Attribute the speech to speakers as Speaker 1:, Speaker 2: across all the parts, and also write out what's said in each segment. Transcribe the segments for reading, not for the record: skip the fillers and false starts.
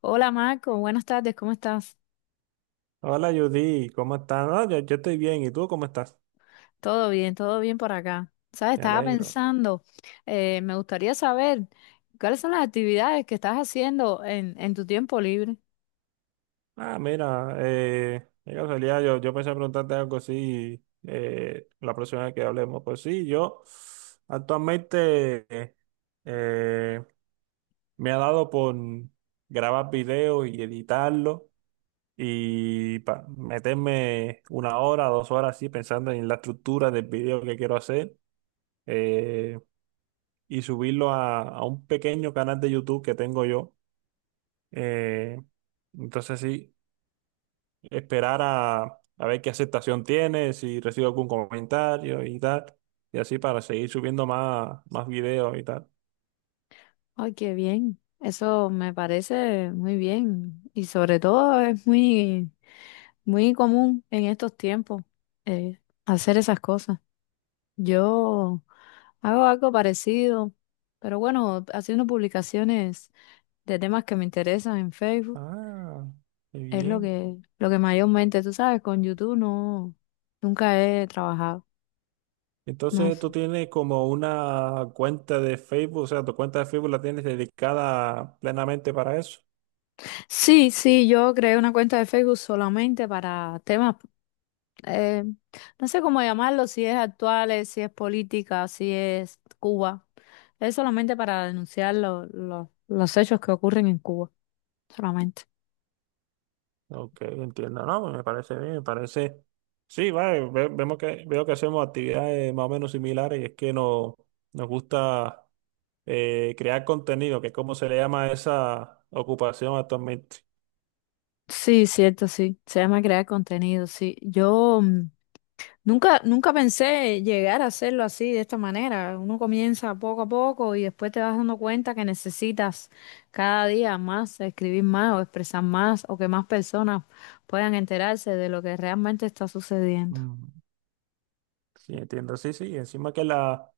Speaker 1: Hola Marco, buenas tardes, ¿cómo estás?
Speaker 2: Hola Judy, ¿cómo estás? No, yo estoy bien, ¿y tú cómo estás?
Speaker 1: Todo bien por acá. Sabes,
Speaker 2: Me
Speaker 1: estaba
Speaker 2: alegro.
Speaker 1: pensando, me gustaría saber cuáles son las actividades que estás haciendo en tu tiempo libre.
Speaker 2: Ah, mira, de casualidad, yo pensé preguntarte algo así, la próxima vez que hablemos. Pues sí, yo actualmente eh, me ha dado por grabar videos y editarlo, y meterme 1 hora, 2 horas así pensando en la estructura del video que quiero hacer, eh, y subirlo a un pequeño canal de YouTube que tengo yo. Eh, entonces sí, esperar a ver qué aceptación tiene, si recibo algún comentario y tal, y así para seguir subiendo más videos y tal.
Speaker 1: Ay, qué bien, eso me parece muy bien y sobre todo es muy, muy común en estos tiempos eh, hacer esas cosas. Yo hago algo parecido, pero bueno, haciendo publicaciones de temas que me interesan en Facebook.
Speaker 2: Ah, qué
Speaker 1: Es
Speaker 2: bien.
Speaker 1: lo que mayormente, tú sabes, con YouTube no, nunca he trabajado. No
Speaker 2: Entonces
Speaker 1: sé.
Speaker 2: tú tienes como una cuenta de Facebook, o sea, tu cuenta de Facebook la tienes dedicada plenamente para eso.
Speaker 1: Sí, sí, yo creé una cuenta de Facebook solamente para temas, eh, no sé cómo llamarlo, si es actuales, si es política, si es Cuba. Es solamente para denunciar los hechos que ocurren en Cuba, solamente.
Speaker 2: Ok, entiendo, no, pues me parece bien, me parece. Sí, vale, vemos veo que hacemos actividades más o menos similares, y es que nos gusta crear contenido, que es como se le llama a esa ocupación actualmente.
Speaker 1: Sí, cierto, sí. Se llama crear contenido, sí. Nunca, nunca pensé llegar a hacerlo así, de esta manera. Uno comienza poco a poco y después te vas dando cuenta que necesitas cada día más escribir más o expresar más o que más personas puedan enterarse de lo que realmente está sucediendo.
Speaker 2: Mm. Sí, entiendo, sí, sí, encima que la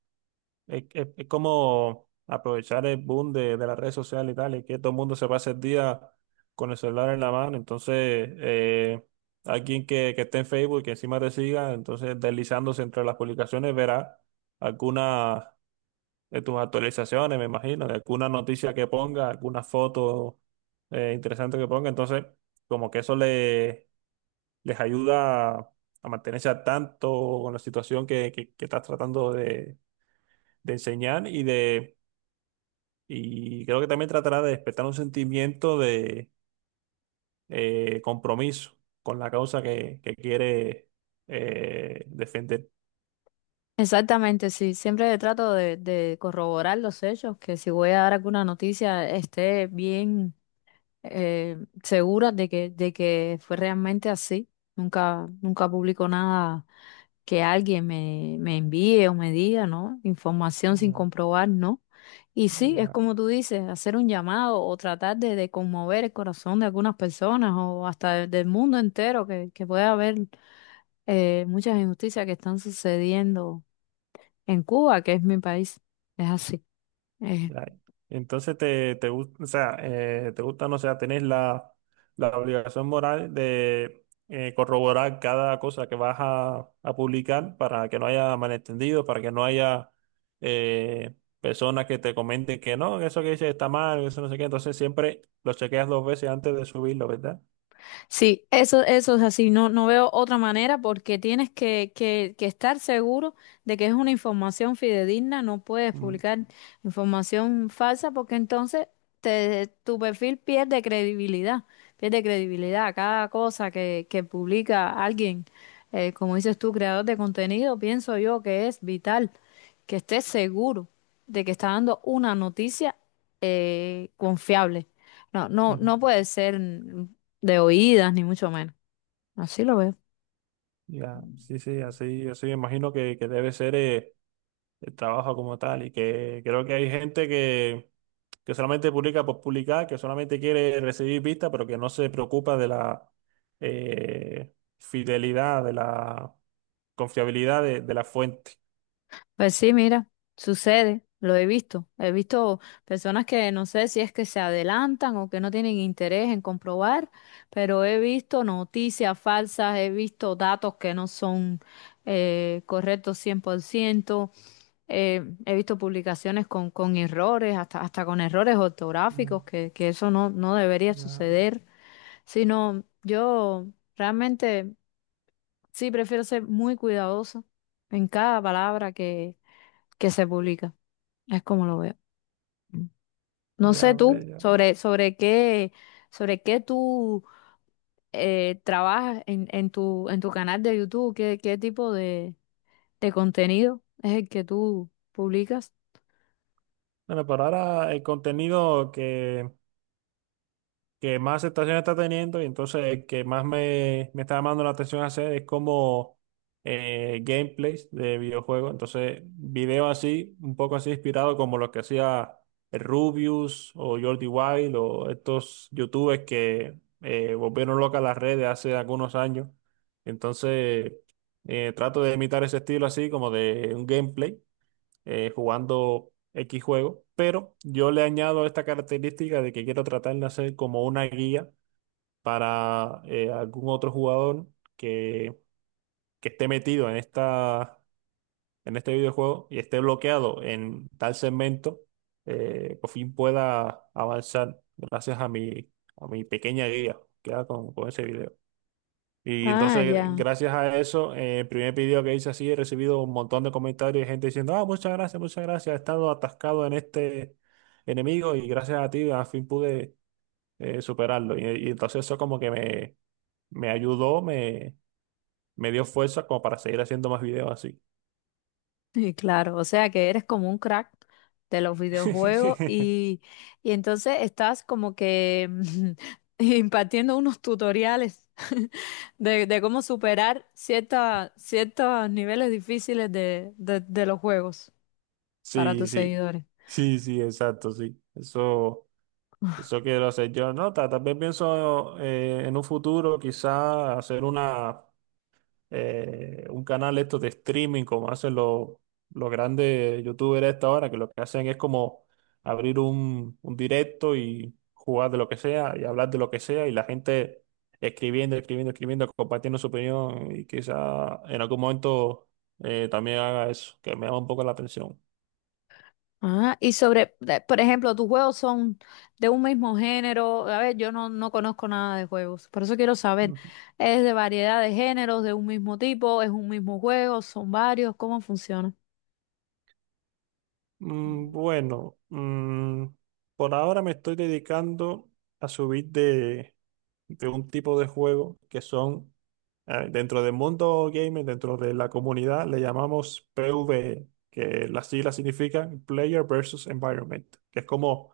Speaker 2: es como aprovechar el boom de las redes sociales y tal, y que todo el mundo se pasa el día con el celular en la mano. Entonces, alguien que esté en Facebook y que encima te siga, entonces deslizándose entre las publicaciones verá alguna de tus actualizaciones, me imagino, de alguna noticia que ponga, alguna foto interesante que ponga. Entonces, como que eso le, les ayuda a mantenerse al tanto con la situación que estás tratando de enseñar y creo que también tratará de despertar un sentimiento de compromiso con la causa que quiere defender.
Speaker 1: Exactamente, sí. Siempre trato de corroborar los hechos, que si voy a dar alguna noticia esté bien. eh, Segura de que fue realmente así. Nunca, nunca publico nada que alguien me envíe o me diga, ¿no? Información sin
Speaker 2: Ya,
Speaker 1: comprobar, ¿no? Y sí, es
Speaker 2: ya.
Speaker 1: como tú dices, hacer un llamado o tratar de conmover el corazón de algunas personas o hasta del mundo entero, que puede haber muchas injusticias que están sucediendo en Cuba, que es mi país. Es así.
Speaker 2: Ya. Entonces te gusta, o sea, te gusta, no sé, tenés la obligación moral de corroborar cada cosa que vas a publicar para que no haya malentendido, para que no haya eh, personas que te comenten que no, que eso que dices está mal, eso no sé qué. Entonces siempre lo chequeas dos veces antes de subirlo, ¿verdad?
Speaker 1: Sí, eso es así. No, no veo otra manera porque tienes que estar seguro de que es una información fidedigna. No puedes
Speaker 2: Mm,
Speaker 1: publicar información falsa porque entonces tu perfil pierde credibilidad. Pierde credibilidad. Cada cosa que publica alguien, como dices tú, creador de contenido, pienso yo que es vital que estés seguro de que está dando una noticia confiable. No, no,
Speaker 2: ujú.
Speaker 1: no puede ser de oídas, ni mucho menos. Así lo veo.
Speaker 2: Ya, sí, sí, así, así me imagino que debe ser. El trabajo como tal. Y que creo que hay gente que solamente publica por publicar, que solamente quiere recibir vistas, pero que no se preocupa de la fidelidad, de la confiabilidad de la fuente.
Speaker 1: Pues sí, mira, sucede, lo he visto. He visto personas que no sé si es que se adelantan o que no tienen interés en comprobar, pero he visto noticias falsas, he visto datos que no son correctos 100%, he visto publicaciones con errores, hasta, hasta con errores ortográficos,
Speaker 2: Mm,
Speaker 1: que eso no, no debería
Speaker 2: ya,
Speaker 1: suceder, sino yo realmente... Sí, prefiero ser muy cuidadoso en cada palabra que se publica. Es como lo veo. Mm. No sé
Speaker 2: ya
Speaker 1: tú
Speaker 2: veo.
Speaker 1: sobre qué tú trabajas en tu canal de YouTube, qué, qué tipo de contenido es el que tú publicas.
Speaker 2: Bueno, pero ahora el contenido que más aceptación está teniendo, y entonces el que más me está llamando la atención hacer es como gameplays de videojuegos. Entonces, videos así, un poco así inspirado como los que hacía el Rubius o Jordi Wild o estos youtubers que volvieron locas las redes hace algunos años. Entonces, trato de imitar ese estilo así como de un gameplay jugando X juego, pero yo le añado esta característica de que quiero tratar de hacer como una guía para algún otro jugador que, que esté metido en esta, en este videojuego y esté bloqueado en tal segmento, por fin pueda avanzar gracias a mi pequeña guía que hago con ese video. Y
Speaker 1: Ah,
Speaker 2: entonces,
Speaker 1: ya.
Speaker 2: gracias a eso, el primer video que hice así, he recibido un montón de comentarios y gente diciendo, ah, muchas gracias, he estado atascado en este enemigo, y gracias a ti al fin pude superarlo. Y entonces eso como que me ayudó, me dio fuerza como para seguir haciendo más videos así.
Speaker 1: Y claro, o sea que eres como un crack de los videojuegos y entonces estás como que impartiendo unos tutoriales de cómo superar ciertos niveles difíciles de, de los juegos para
Speaker 2: Sí,
Speaker 1: tus
Speaker 2: sí,
Speaker 1: seguidores.
Speaker 2: sí, sí, exacto, sí. Eso quiero hacer yo. No, también pienso en un futuro quizá hacer una un canal esto de streaming como hacen los grandes youtubers a esta hora, que lo que hacen es como abrir un directo y jugar de lo que sea y hablar de lo que sea, y la gente escribiendo, escribiendo, escribiendo, compartiendo su opinión, y quizá en algún momento también haga eso, que me llama un poco la atención.
Speaker 1: Ah, y sobre, por ejemplo, tus juegos son de un mismo género. A ver, yo no, no conozco nada de juegos, por eso quiero saber.
Speaker 2: Ujú.
Speaker 1: ¿Es de variedad de géneros, de un mismo tipo? ¿Es un mismo juego? ¿Son varios? ¿Cómo funciona?
Speaker 2: Bueno, por ahora me estoy dedicando a subir de un tipo de juego que son, dentro del mundo gamer, dentro de la comunidad, le llamamos PvE, que las siglas significan Player versus Environment, que es como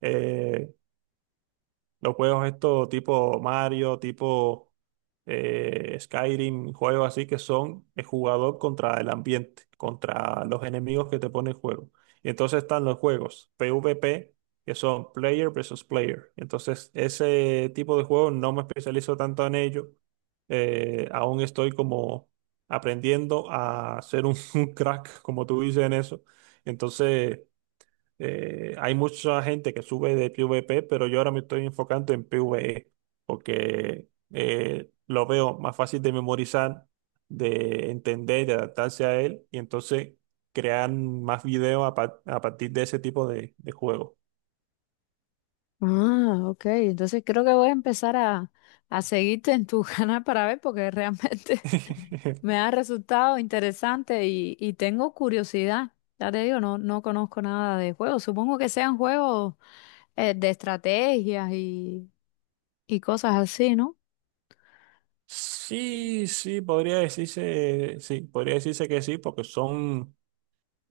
Speaker 2: eh, los juegos estos tipo Mario, tipo Skyrim, juegos así que son el jugador contra el ambiente, contra los enemigos que te pone el juego. Y entonces están los juegos PvP, que son player versus player. Entonces, ese tipo de juegos no me especializo tanto en ello. Aún estoy como aprendiendo a ser un, un crack, como tú dices en eso. Entonces. Hay mucha gente que sube de PvP, pero yo ahora me estoy enfocando en PvE, porque lo veo más fácil de memorizar, de entender, de adaptarse a él, y entonces crear más videos a partir de ese tipo de juego.
Speaker 1: Ah, ok. Entonces creo que voy a empezar a seguirte en tu canal para ver porque realmente me ha resultado interesante y tengo curiosidad. Ya te digo, no, no conozco nada de juegos. Supongo que sean juegos de estrategias y cosas así, ¿no?
Speaker 2: Sí, sí, podría decirse que sí, porque son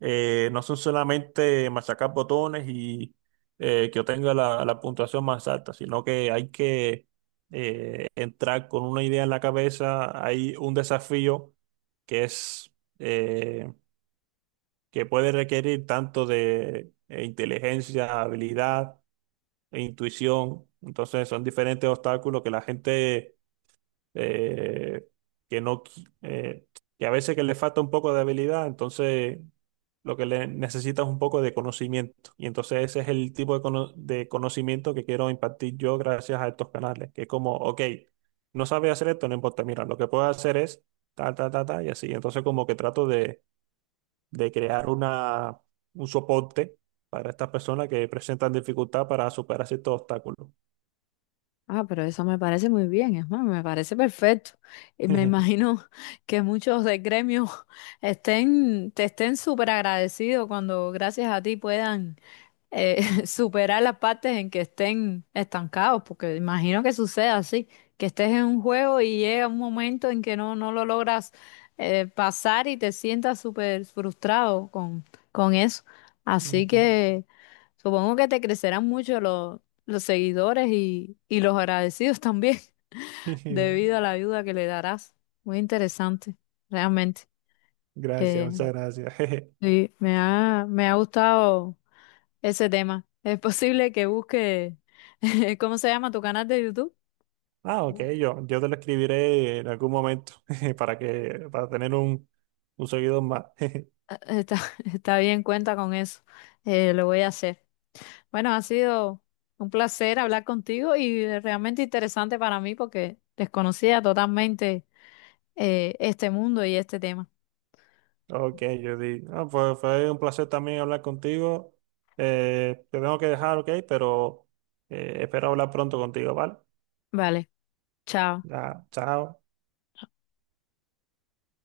Speaker 2: No son solamente machacar botones, y que obtenga la puntuación más alta, sino que hay que entrar con una idea en la cabeza. Hay un desafío que es eh, que puede requerir tanto de inteligencia, habilidad e intuición. Entonces son diferentes obstáculos que la gente eh, que no, qui- que a veces que le falta un poco de habilidad, entonces lo que le necesita es un poco de conocimiento. Y entonces ese es el tipo de conocimiento que quiero impartir yo gracias a estos canales, que es como, ok, no sabe hacer esto, no importa, mira, lo que puedo hacer es ta, ta, ta, ta, y así. Entonces como que trato de crear un soporte para estas personas que presentan dificultad para superar ciertos obstáculos.
Speaker 1: Ah, pero eso me parece muy bien, es más, me parece perfecto. Y me imagino que muchos de gremio estén, te estén súper agradecidos cuando gracias a ti puedan superar las partes en que estén estancados, porque imagino que sucede así, que estés en un juego y llega un momento en que no, no lo logras pasar y te sientas súper frustrado con eso. Así
Speaker 2: Ujú.
Speaker 1: que supongo que te crecerán mucho los seguidores y los agradecidos también, debido a la ayuda que le darás. Muy interesante, realmente.
Speaker 2: Gracias,
Speaker 1: Eh,
Speaker 2: muchas gracias.
Speaker 1: sí, me ha gustado ese tema. Es posible que busque, ¿cómo se llama tu canal de YouTube?
Speaker 2: Ah, ok, yo te lo escribiré en algún momento para que, para tener un seguidor más.
Speaker 1: Ah, está, está bien, cuenta con eso. Lo voy a hacer. Bueno, ha sido un placer hablar contigo y realmente interesante para mí porque desconocía totalmente este mundo y este tema.
Speaker 2: Ok, ah, pues fue un placer también hablar contigo. Te tengo que dejar, ok, pero espero hablar pronto contigo, ¿vale?
Speaker 1: Vale, chao.
Speaker 2: Ya, chao.